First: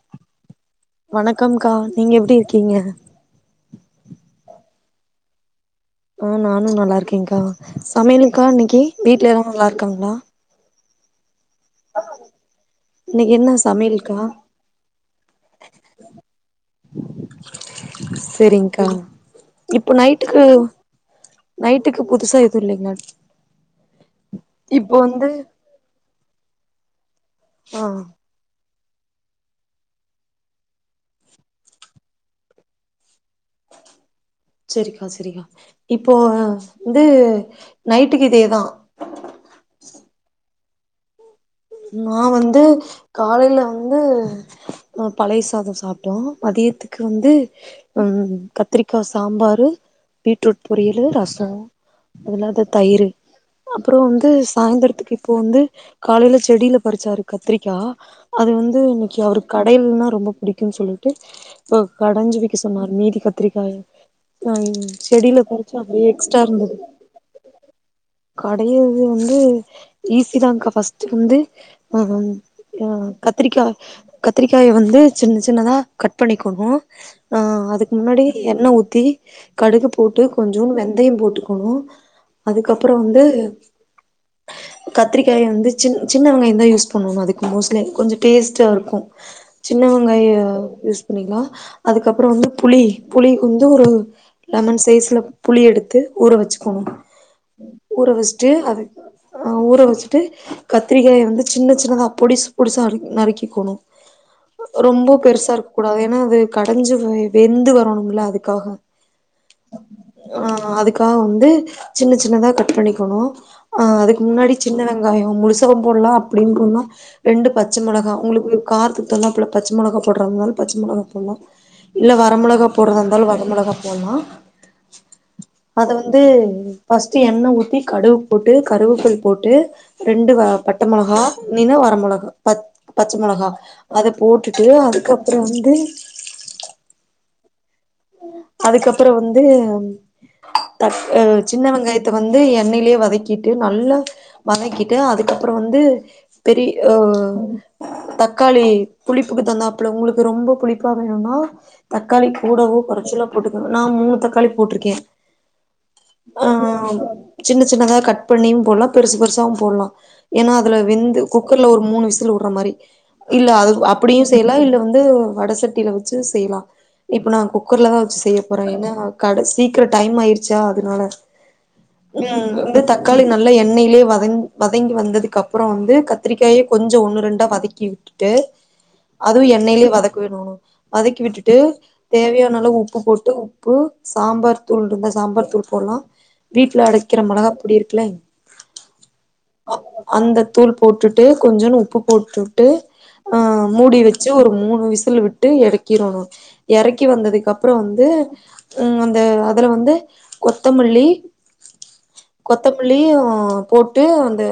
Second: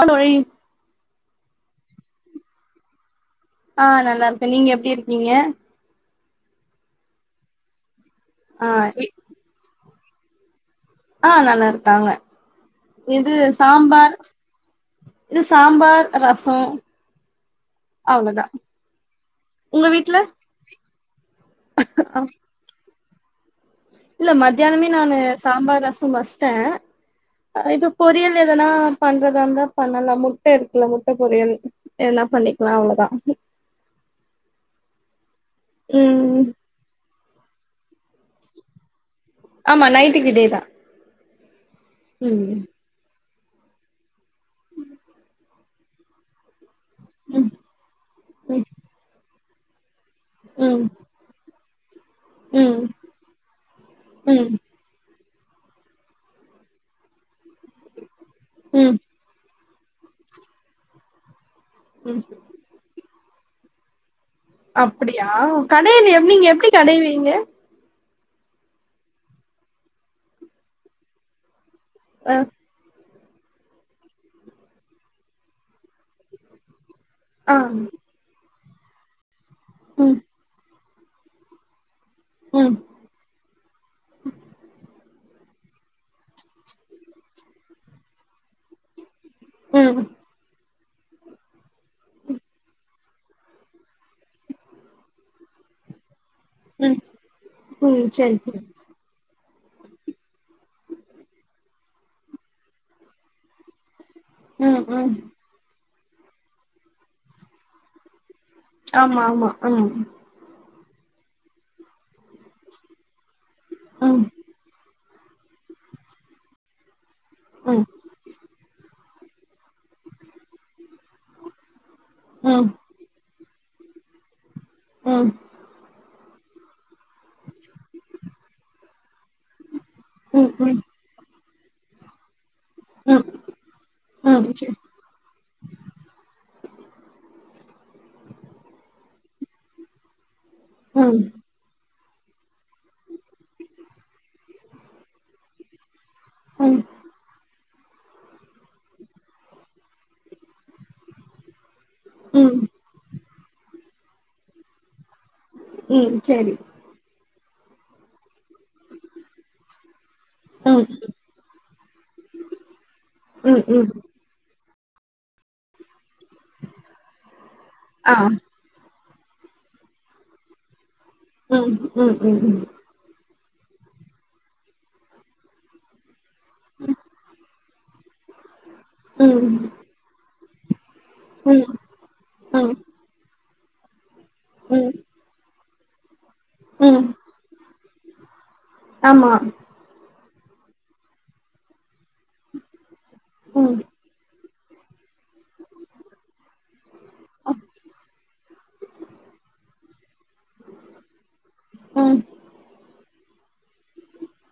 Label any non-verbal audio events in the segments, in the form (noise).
hello ஏய் வணக்கம்கா நீங்க எப்படி இருக்கீங்க ஆ நல்லா இருக்கேன் நீங்க எப்டி இருக்கீங்க ஆ நானும் நல்லா இருக்கேன்கா சமையலுன்க்கா ஆ இன்னைக்கி இ வீட்ல யல்லாரும் நல்லா இருக்காங்ளா ஆ நல்லா இருக்காங்க இது இன்னைக்கு என்ன சாம்பார் சமையல்கா இது சாம்பார் ரசம் அவ்ளோதான் செரிங்க்கா உங்க இப்போ வீட்ல நைட்டுக்கு நைட்டுக்கு புதுசா எதுவு இல்லைங்களா இல்ல மத்யானமே இப்போ நானு வந்து சாம்பார் ரசம் பஸ் டே இப்ப ஆ பொரியல் எதனா பண்றதா இருந்தா பண்ணலா முட்ட இருக்ல முட்ட பொரியல் எதனா பண்ணிக்லா அவ்ளோதான் செரிக்கா செரிக்கா இப்போ ம் வந்து நைட்டுக்கு இதேதா ஆமா நைட்டுக்கூ இதேதா நா ம் வந்து காலைல வந்து பழைய சாதம் சாப்ட்டோ மதியத்து வந்து ம் ம் கத்திரிக்கா சாம்பார் பீட்ரூட் ம் பொரியல்லு ரசோ அது லாந்தா ம் தயிரு அப்பறோ வந்து ம் சாய்ந்தரத்துக்கு இப்ப வந்து கால்ல செடியில பரிச்சாரு கத்திரிக்கா அது வந்து ம் இன்னைக்கு அவருக்கு கடையல்னா ரொம்ப புடிக்கும்னு சொல்லிட்டு ம் கடஞ்சு வெக்க சொன்னார் மீதி க கத்திரக்காயு அப்டியா கடையல் எக்ஸ்ட்ரா நீங்க எப்படி கடை வீங்க கடையரது வந்து ஈஸிதாக்கா ஃர்ஸ்ட்ட் வந்து அ ஆ கத்திரிக்கா கத்திரிக்காய வந்து சின்ன சின்னத கட் பண்ணிக்கணும் ஆ அதுக்கு முன்னாடி என்ன உத் தி கடுகு ம் போட்டு கொஞ்சோ வெ அதையு போட்டுக்கணு ம் அதுக்கப்பறோ வந்து கத்திரிக்காயை வந்து சின் சின்வங்வேகந்த யூஸ் பண்ணும் அதுக்கு மோஸ்ட்லே கொஞ்சோ டேஸ்ட்ட இருக்கூ சின்ன வெங்காய யூஸ் பண்ணிக்கலாம் அதுக்கப்புறம் வந்து புளி புளி வந்து ஒரு லெமன் சைஸில் புளி எடுத்து ஊற வச்சுக்கணும் ம் ம் ஊற சரி வச்சுட்டு சரி அது அஹ ஊற வச்சுட்டு கத்திரிக்காயை வந்து சின்ன சின்னதாக பொடிசு பொடிசாக அறு நறுக்கிக்கணும் ம் ம் ரொம்ப பெருசா இருக்கும் கூடாது ஏன்னா அது கடைஞ்சு வெந்து வரணும்ல அதுக்கு ஆமா ஆமா ஆம் க்க வந்து சின்ன ச சின்னத கட் பண்ணிக்கும்துக்கு ம் முன்னாடி சின்ன யம் முழுசா புத்தகம் போடலாம் அப்படின்னு சொன்னா ரெண்டு பச்சை ம் மிளகா உங்களுக்கு கார தல்லாம் ப (unintelligible) பச்சை மிளகா போடுந்தால் பச்சை மளக போடலாம் இல்ல வர மிளகா போடுற இருந்தால் வர மிளகா போமா ஆஹ் ச (unintelligible) ஃபஸ்ட்டு எண்ணெய் ற்றி கடுகு போட்டு கருவேப்பிலை போட்டு ரெண்டு கா ம் நினு வர மொளகு ப பச்ச ம் மொளகா அத ம் ம் போட்டுட்டு சரி அதுக்கப்புறம் வந்து அதுக்கப்பறம் வந்து தட் ம் அஹ் சின்னவெங்காய வந்து எண்ணெயிலயே வதக்கிட்டு நல்லா வதக்கிட்டு அதுக்கப்பற வந்து பெரிய ம் ஓ தக்காளி புளிப்புக்கு தகுந்தாப்புல உங்களுக்கு ரொம்ப புளிப்பா வேணுனா தக்காளி ம் கூடவு போட்டுக்க நா மூணு தக்காளி போட்ருக்கே ம் சரி ஆஹ் சின்ன சின்னதா கட் பண்ணியும் போட்லா பெருசு பெருசாவு போட்லா ஏன்னா அதுல ம் வெந்து குக்கர்ல ஒரு மூணு விசில் வுட்ற மாரி இல்ல ம் அது ம் அப்படியும் செய்யலா இல்ல வந் வட சட்டியில வந்து செய்யலா இப்ப நா கு குக்கர்ல தா ஆ வச்சு செய்ய போறே ஏன்னா கட சீக்கிர டைம் ஆய்டுச்சா அதனால ம் ம் ம் உம் ம் வந்து தக்காளி ந எண்ணெய்யிலயே வதங்கி வந்ததுக்கு அப்புற வந்து கத்திரிகாய கொஞ்சொ ஒன்னு ரெண்ட வதக்கி விட்டுட்டு அதுவு ம் எண்ணெயிலயே வதக்கி விடணு வதக்கி விட்டுட்டு ம் தேவையான நல்லா ம் உப்பு போட்டு ப்பூ சாம்பார் தூள் ருந்தா சாம்பார் தூள் போட்லா வீட்ல ம் அரைக்கிற மிளகாப்பொடி இருக் ப்ளைன் ஆமா அந்த தூள் போட்டுட்டு கொஞ்சோன்னு உப்பு போட்டுட்டு ம் மூடி வச்சு ஒரு மூணு விசில் விட்டு எறக்கிறணோ எறக்கி வந்தது ம் ப்புறம் வந்து உ அந்த அதுல வந்து கொத்தமல்லி ம் கொத்தமல்லி ஆஹ் போட்டு அந்த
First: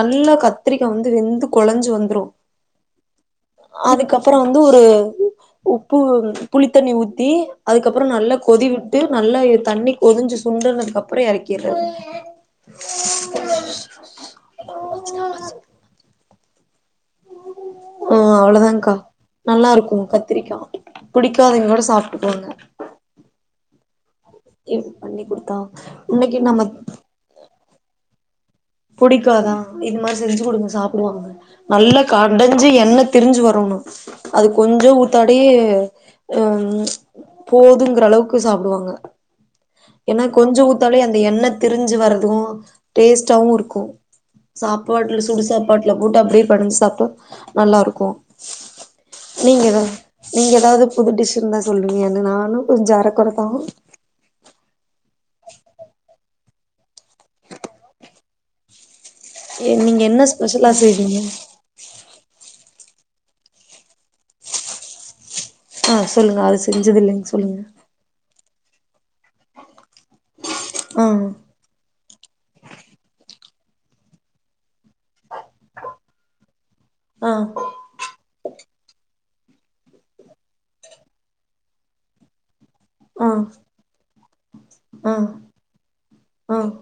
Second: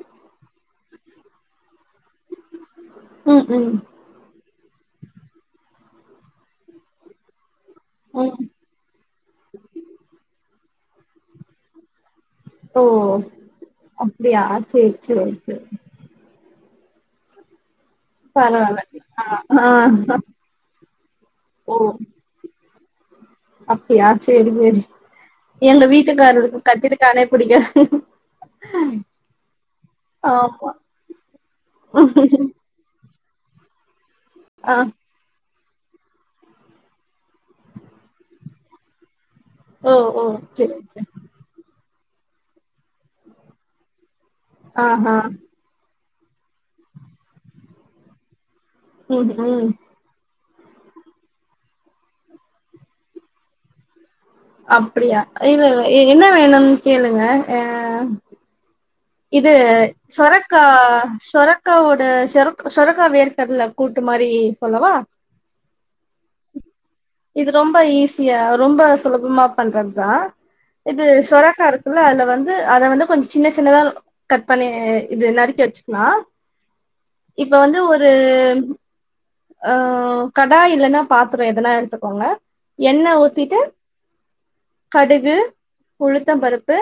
நல்ல கத்திரிக்க வந்து வெந்து கொழஞ்சு வந்துரு ம் அதுக்கப்பற எந்துரு உப்பு புளி சுடுதண்ணி உத்தி அதுக்கப்புறம் நல்லா ம் கொதிவிட்டு நல்லா தண்ணி கொதிஞ்சு சுண்ட ந அப்படியே இறக்கிறது ஓ அப்படியா சேரி சேரி சேரி ஆஹ் அவ்வளவுதான்கா பரவால்ல ஆ நல்லா இருக்கும் ஆ கத்திரிக்காய் பிடிக்காதங்க கூட ஓ சாப்பிட்டுக்குவாங்க அப்டியா சேரி சேரி எங்க இன்னைக்கு வீட்டுக்காரர்களுக்கு நம்ம கத்தரிக்காண்ணெ பிடிக்காது புடிக்காதா இது மாதிரி செஞ்சு கொடுங்க ஆமா சாப்பிடுவாங்க நல்லா கடைஞ்சு எண்ணெய் திரிஞ்சு வரணும் அது ஆ கொஞ்சம் ஊத்தோடி ஹம் போதுங்கற அளவுக்கு சாப்பிடுவாங்க ஓ ஓ ஏன்னா கொஞ்ச சேரி ஊத்தாலே சேரி அந்த எண்ணெய் தெரிஞ்சு வரும் வாவ் டேஸ்ட்டவும் இருக்கும் க்க ஆஹா சாப்பாடல சுடு சாப்பாடல போட்டு அப்படியே பெசஞ்சி சாப்பட்டு நல்லா இருக்கும் உஹம் உம் நீங்க ஏதாவது புது டிஷ்சு தான் சொல்லுவீங்கன்னு நானும் கொஞ்சம் அரக்குறைத்தான் அப்படியா இல்ல இல்ல என்ன வேணும்னு கேளுங்க அஹ் இது எ நீங்க என்ன சொரக்கா ஸ்பெஷலா செய்வீங்க சொரக்காவோட சொருக் சொருக் சும்மா வெர் கடல கூட்டு மாதிரி சொல்லவா ஆஹ் சொல்லுங்க அது செஞ்சது இல்லைங்க இது சொல்லுங்க ரொம்ப ஈஸியா ரொம்ப சுலபமா பண்றது தான் இது சொரக்க ல்ல அதுல வந்து அதை வந்து கொஞ்சம் சின்ன சின்னதா கட் பண்ணி இது நறுக்கி வச்சுக்கலாம் ஆ இப்ப ஆ வந்து ஒரு ஆஹ் கடா இல்ன்னா பாத்திரம் எதெல்லாம் எடுத்துக்கோங்க என்ன ஆ ஊத்திட்டு ஆ கடுகு உளுத்தம் ஆ பருப்பு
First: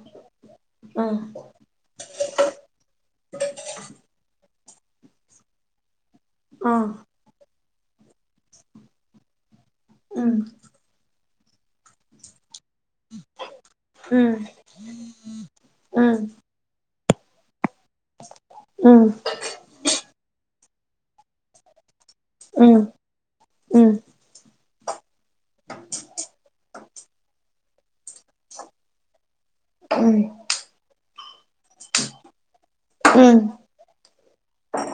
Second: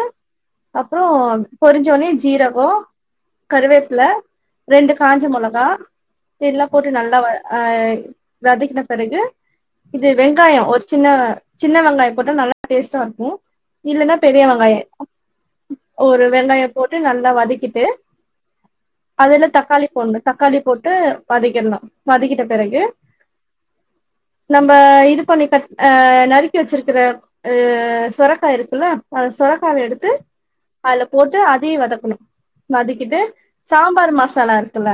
ஆ அப்புறம் பொரிஞ்சோனே ஜீரகம் கருவேப்பில ரெண்டு காஞ்ஜ மொளகா இதெல்லாம் ஆ போட்டு நல்லா வரும் ஆஹ் வதக்கின பிறகு இது ம் வெங்காயம் ஒரு சின்ன சின்ன வெங்காயம் போட்டு நல்லா டேஸ்டா இருக்கும் இல்ன்னா ம் பெரிய வெங்காயம் ம் ஒரு ம் வெங்காயம் போட்டு ட்டு நல்லா வதக்கிட்டு ம் அதுல தக்காளி போடுனும் தக்காளி போட் ட்டு வதக்கிட்னும் வதக்கிட்ட பெறகு ம் ம் ம் நம்ப இது கொண்ணி கட் நறுக்கி வச்சிருக்க க்கிற சொரக்கா இருக்குல்ல சொரக்காவ எடுத்து அதுல போட்டு அதையு வதக்கணும் வதக்கிட்டு ம் சாம்பார் மசா சலா இருக்குல்ல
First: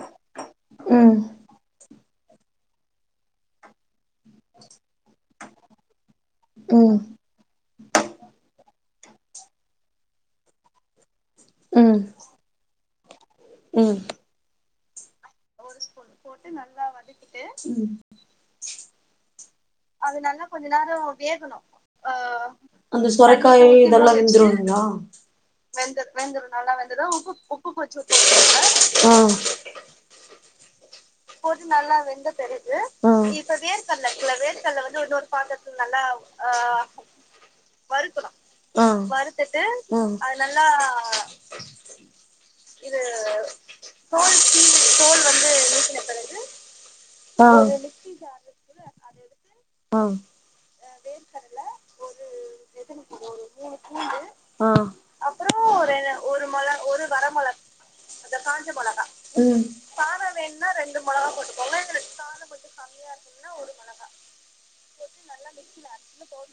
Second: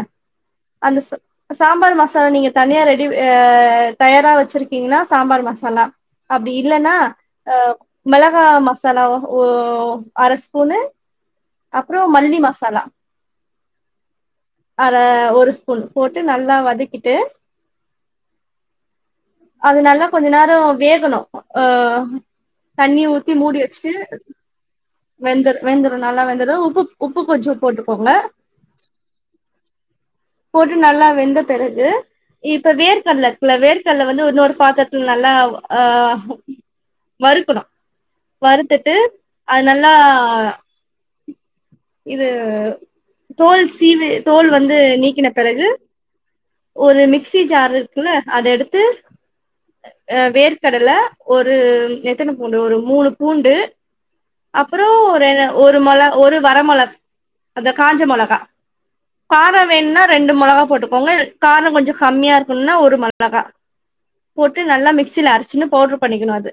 அந்த சாம்பார் மச சாலா நீங்க தனியா ரெடி தயாரா வச்சிருக்கீங்கன்னா சாம்பார் மசாலா அப்படி இல்ன்னா ம் ஆஹ் மெளகா மசாலா அரைஸ்பூனு அப்புறம் மல்லி மச சலாம் உம் அற ஒரு ஸ்பூன் போட்டு நல்லா வதக்கிட்டு உம் அது நல்லா கொஞ்ச நேர வேகணு தண்ணி அந்த ஊத்தி மூடி சொரக்காயும் வச்சுட்டு இதெல்லா வெந்துருல்லிங்களா வெந்துரு வெந்துரு நல்லா வெந்துரு நல்லா உப்பு வெந்துரு கொஞ்சோ உப்பு கொஞ்ச போட்டுக்கோங்க போட்டுக்கோங்க போட்டு நல்லா வெந்த பிறகு இப்ப வேர்க்கடல இருக்குல வேர்க்கடல வந்து இன்னொரு பா பாத்திரத்துல நல்லா ஆஹ் வறுக்கணும் வறுத்துட்டு அது நல்லா இது தோல் சீவி தோல் வந்து நீக்கின பிறகு ஒரு மிக்சி ஜார் ஒரு இருக்குல்ல அத எடுத்து ஆ வேர்க்கடல ஒரு எத்தனை பூண்டு ஒரு மூணு பூண்டு ஆ அப்புற ஒரு மொல ஒரு வர மொளக அந்த காஞ்ச மொளகா ம் காரம் வேணும்னா ரெண்டு மொளகா போட்டுக்கோங்க காரம் கொஞ்சம் கம்மியா இருக்கணும்னா ஒரு மொளகா போட்டு நல்லா மிக்சில அரைச்சினு பவுடர் பண்ணிக்கணு அது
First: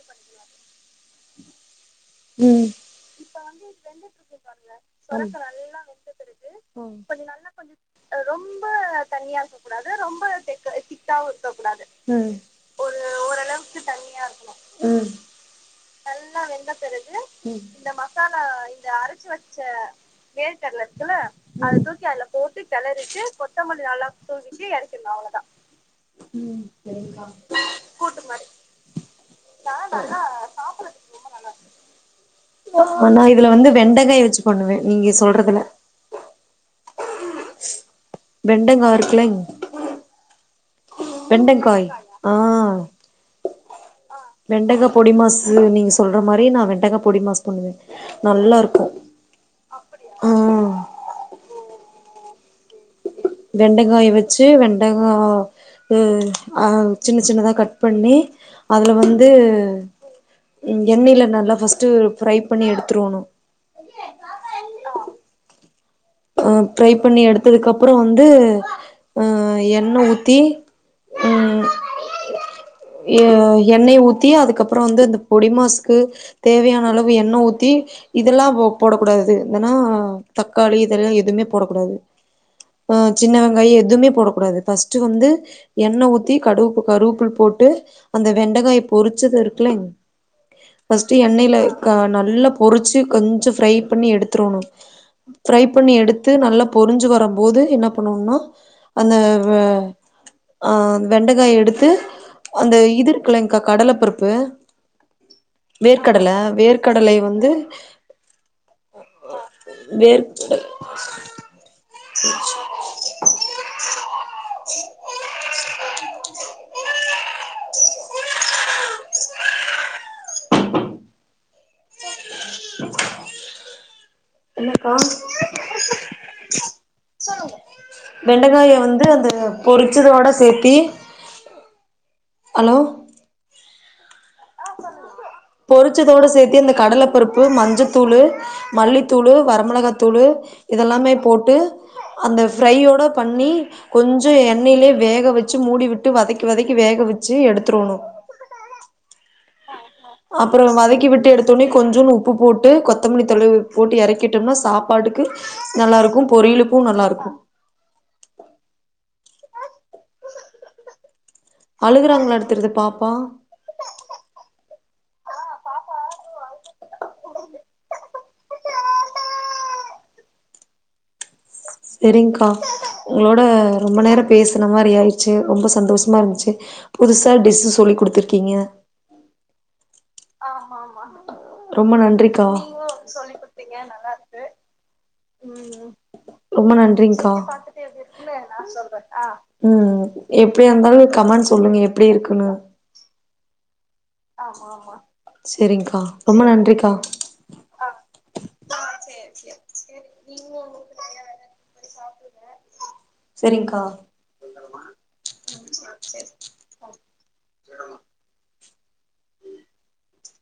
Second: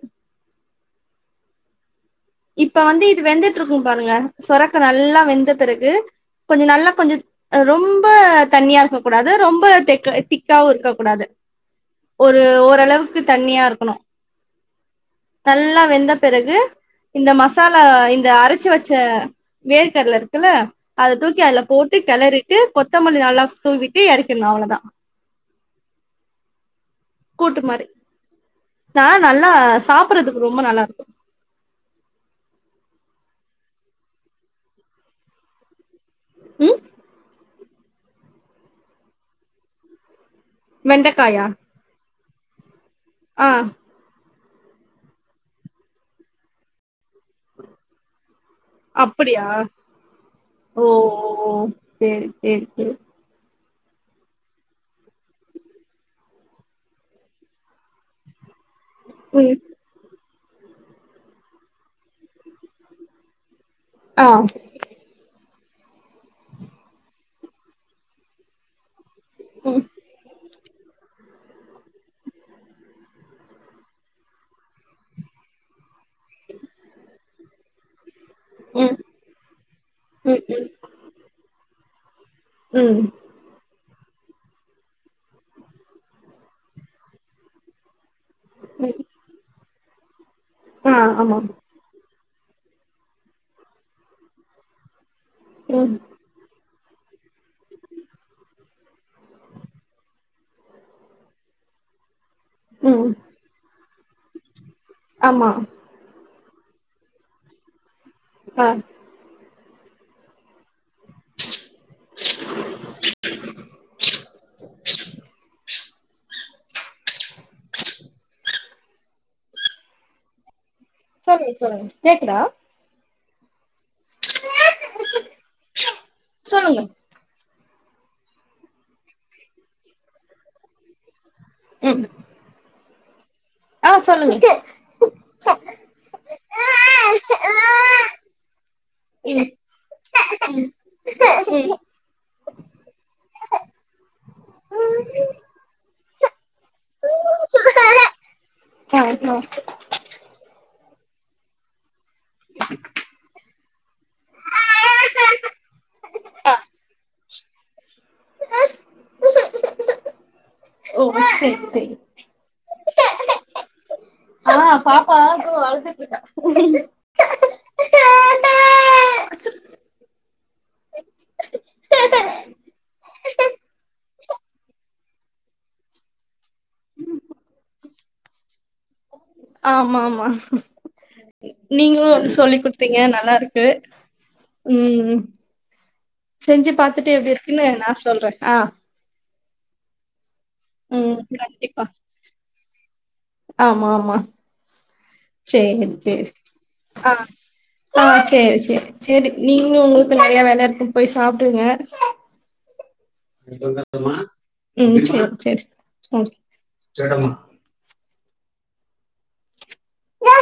ம் இப்ப வந்து இது வெந்துட்டு இருக்கும் பாருங்க சொரக்க நல்லா வெந்த பிறகு கொஞ்ச நல்லா ம் கொஞ்ச ரொம்ப தண்ணியா இருக்க கூடாது ரொம்ப திக்காவு இருக்கக்கூடாது ம் ஒரு ஓரளவுக்கு தண்ணியா இருக்கணு ம் நல்லா வெந்த பிறகு இந்த ம் மசாலா இந்த அரைச்சு வச்ச வேர்க்கடல இருக்குல்ல வேர்க்கடலைக்குல அத தூக்கி அதுல அத போட்டு தூக்கி அதுல கெளறிட்டு போட்டு கொத்தமல்லி கிளரிட்டு நல்லா கொத்தமல்லி தூவிட்டு எறக்கிடணு தூவிட்டு அவ்ளோதா எறக்கிணும் அவ்வளோதான் ட்டு மாதிரி நான் நல்லா சாப்பறதுக்கு ரொம்ப நல்லா இருக்கும் ஆனா இதுல வந்து வெண்டைக்காய் வச்சு பண்ணுவேன் நீங்க சொல்றதுல உம் வெண்டங்கா இருக்கலங் வெண்டைக்காயா ஆஹ ஆஹ் வெண்டகாய பொடி மாசு நீங்க சொல்ற மாதிரி நான் வெண்டகா பொடி மாசு பண்ணுவேன் நல்லா இருக்கும் அப்படியா ஓஓ சரி சரி சரி வெண்டைக்காய வச்சு வெண்டைகாய்ஹ் அஹ் சின்ன சின்னதா கட் பண்ணி அதுல வந்து ம் எண்ணெயில நல்லா ஃபர்ஸ்ட்ட் ஃப்ரை பண்ணி எடுத்துருவணும் ஆ அஹ் ஃபிரை பண்ணி எடுத்ததுக்கு அப்புறம் வந்து அஹம் ம் எண்ணெஊத்தி உம் எண்ணெய் ஊத்தி அதுக்கப்புறம் வந்து இந்த பொடிமாஸ் க்கு தேவையான அளவு எண்ணெ ஊத்தி இதெல்லாம் போ ம் போடக்க கூடாது ம் ம் வேனாதக்காளி எதுமே போடக்கூடாது ம் ஆஹ் சின்ன வெங்காயம் எதுவுமே போடக்கூடாது ஃபஸ்ட் வந்து எண்ணெய் ஊத்தி கட கருவுப்பில் போட்டு அந்த வெண்டைக்காய ம் பொரிச்சது இருக்குல ஆ பஸ்ட் ஆமா எண்ணெய்யில நல்ல பொறிச்சு கொஞ்சம் ஃப்ரை பண்ணி எடுத்துடுணும் பண்ணி ம் எடுத்து நல்ல பொரிஞ்சு வரும் போது என்ன பண்ணும்னா அந்த ஆஹ் வெண்டைக்காய எடுத்து அந்த இது ம் இருக்கிள்ளைங்க்காங் கடலை பருப்பு ஆமா வேர்க்கடலை வேர்க்கடலை வந்து ஆஹ் வேறு சரி சொல்லுங்க கேக்குதா என்னக்கா சொல்லுங்க வெண்டக்காய வந்து அந்த பொரிச்சதோட சேத்தி உம் ஹலோ ஆ சொல்லுங்க பொறிச்சதோட சேத்தி அந்தக் கடலப்பருப்பு மஞ்சத்தூளு மல்லித்தூளு வரமிளகா தூளு இதெல்லாமே ம் போட்டு அந்த ஃப்ரையோட பண்ணி கொஞ்ஜோ எண்ணெயிலயே வேக வச்சு மூடிவிட்டு வதைக் வதைக்கி வேக வச்சு எடுத்துருணும் ஆ ஆ அப்புறோ வதக்கி விட்டு எடுத்தோனே கொஞ்சனு உப்பு போட்டு கொத்தமல்லி தொழுவி போட்டு இறக்கிட்டோம்னா சாப்பாட்டுக்கு நல்லா இருக்கும் பொரியலுக்கும் நல்லா இருக்கும் ஓ செரி செரி அழுகுறாங்களாட்டோ தெரிது பா ப்ப ஆ பாப்பா அழுதுட்டு இருக்கா சரி்ங்கா உங்களோட ரொம்ப நேரம் பேசுன மாரி ஆயிருச்சு ரொம்ப சந்தோஷமா இருந்துச்சு புதுசா டிஸ் சொல்லிக் கொடுத் இருக்கீங்க ஆமா ஆமா ஆமா ஆமா ரொம்ப நீங்களு ஒன்னு நன்றிங்கா சொல்லி நீங்க குடுத்தீங்க ஒன்னு நல்லா சொல்லிக் இருக்கு குடுத்தீங்க நல்லா இருக்கு ம் செஞ்சு ரொம்ப பாத்துட்டு எப்டி நன்றி்ங்கா இருக்குன்னு நா சொல்றே ஆ சொல்றேன் உம் எப்டி இருந்தாலும் ம் கமண்ட் சொல்லுங்க கண்டிப்பா எப்டி இருக்குன்னு ஆமா சேரி செரிங்க்கா சேரி ரொம்ப நன்றிக்கா ஆஹ சேரி சேரி சேரி நீங்களும் உங்குளுக்கு நறையா வேல இருக்கும் போய் சாப்டுங்க செரிங்க்கா சேரி சேரி வா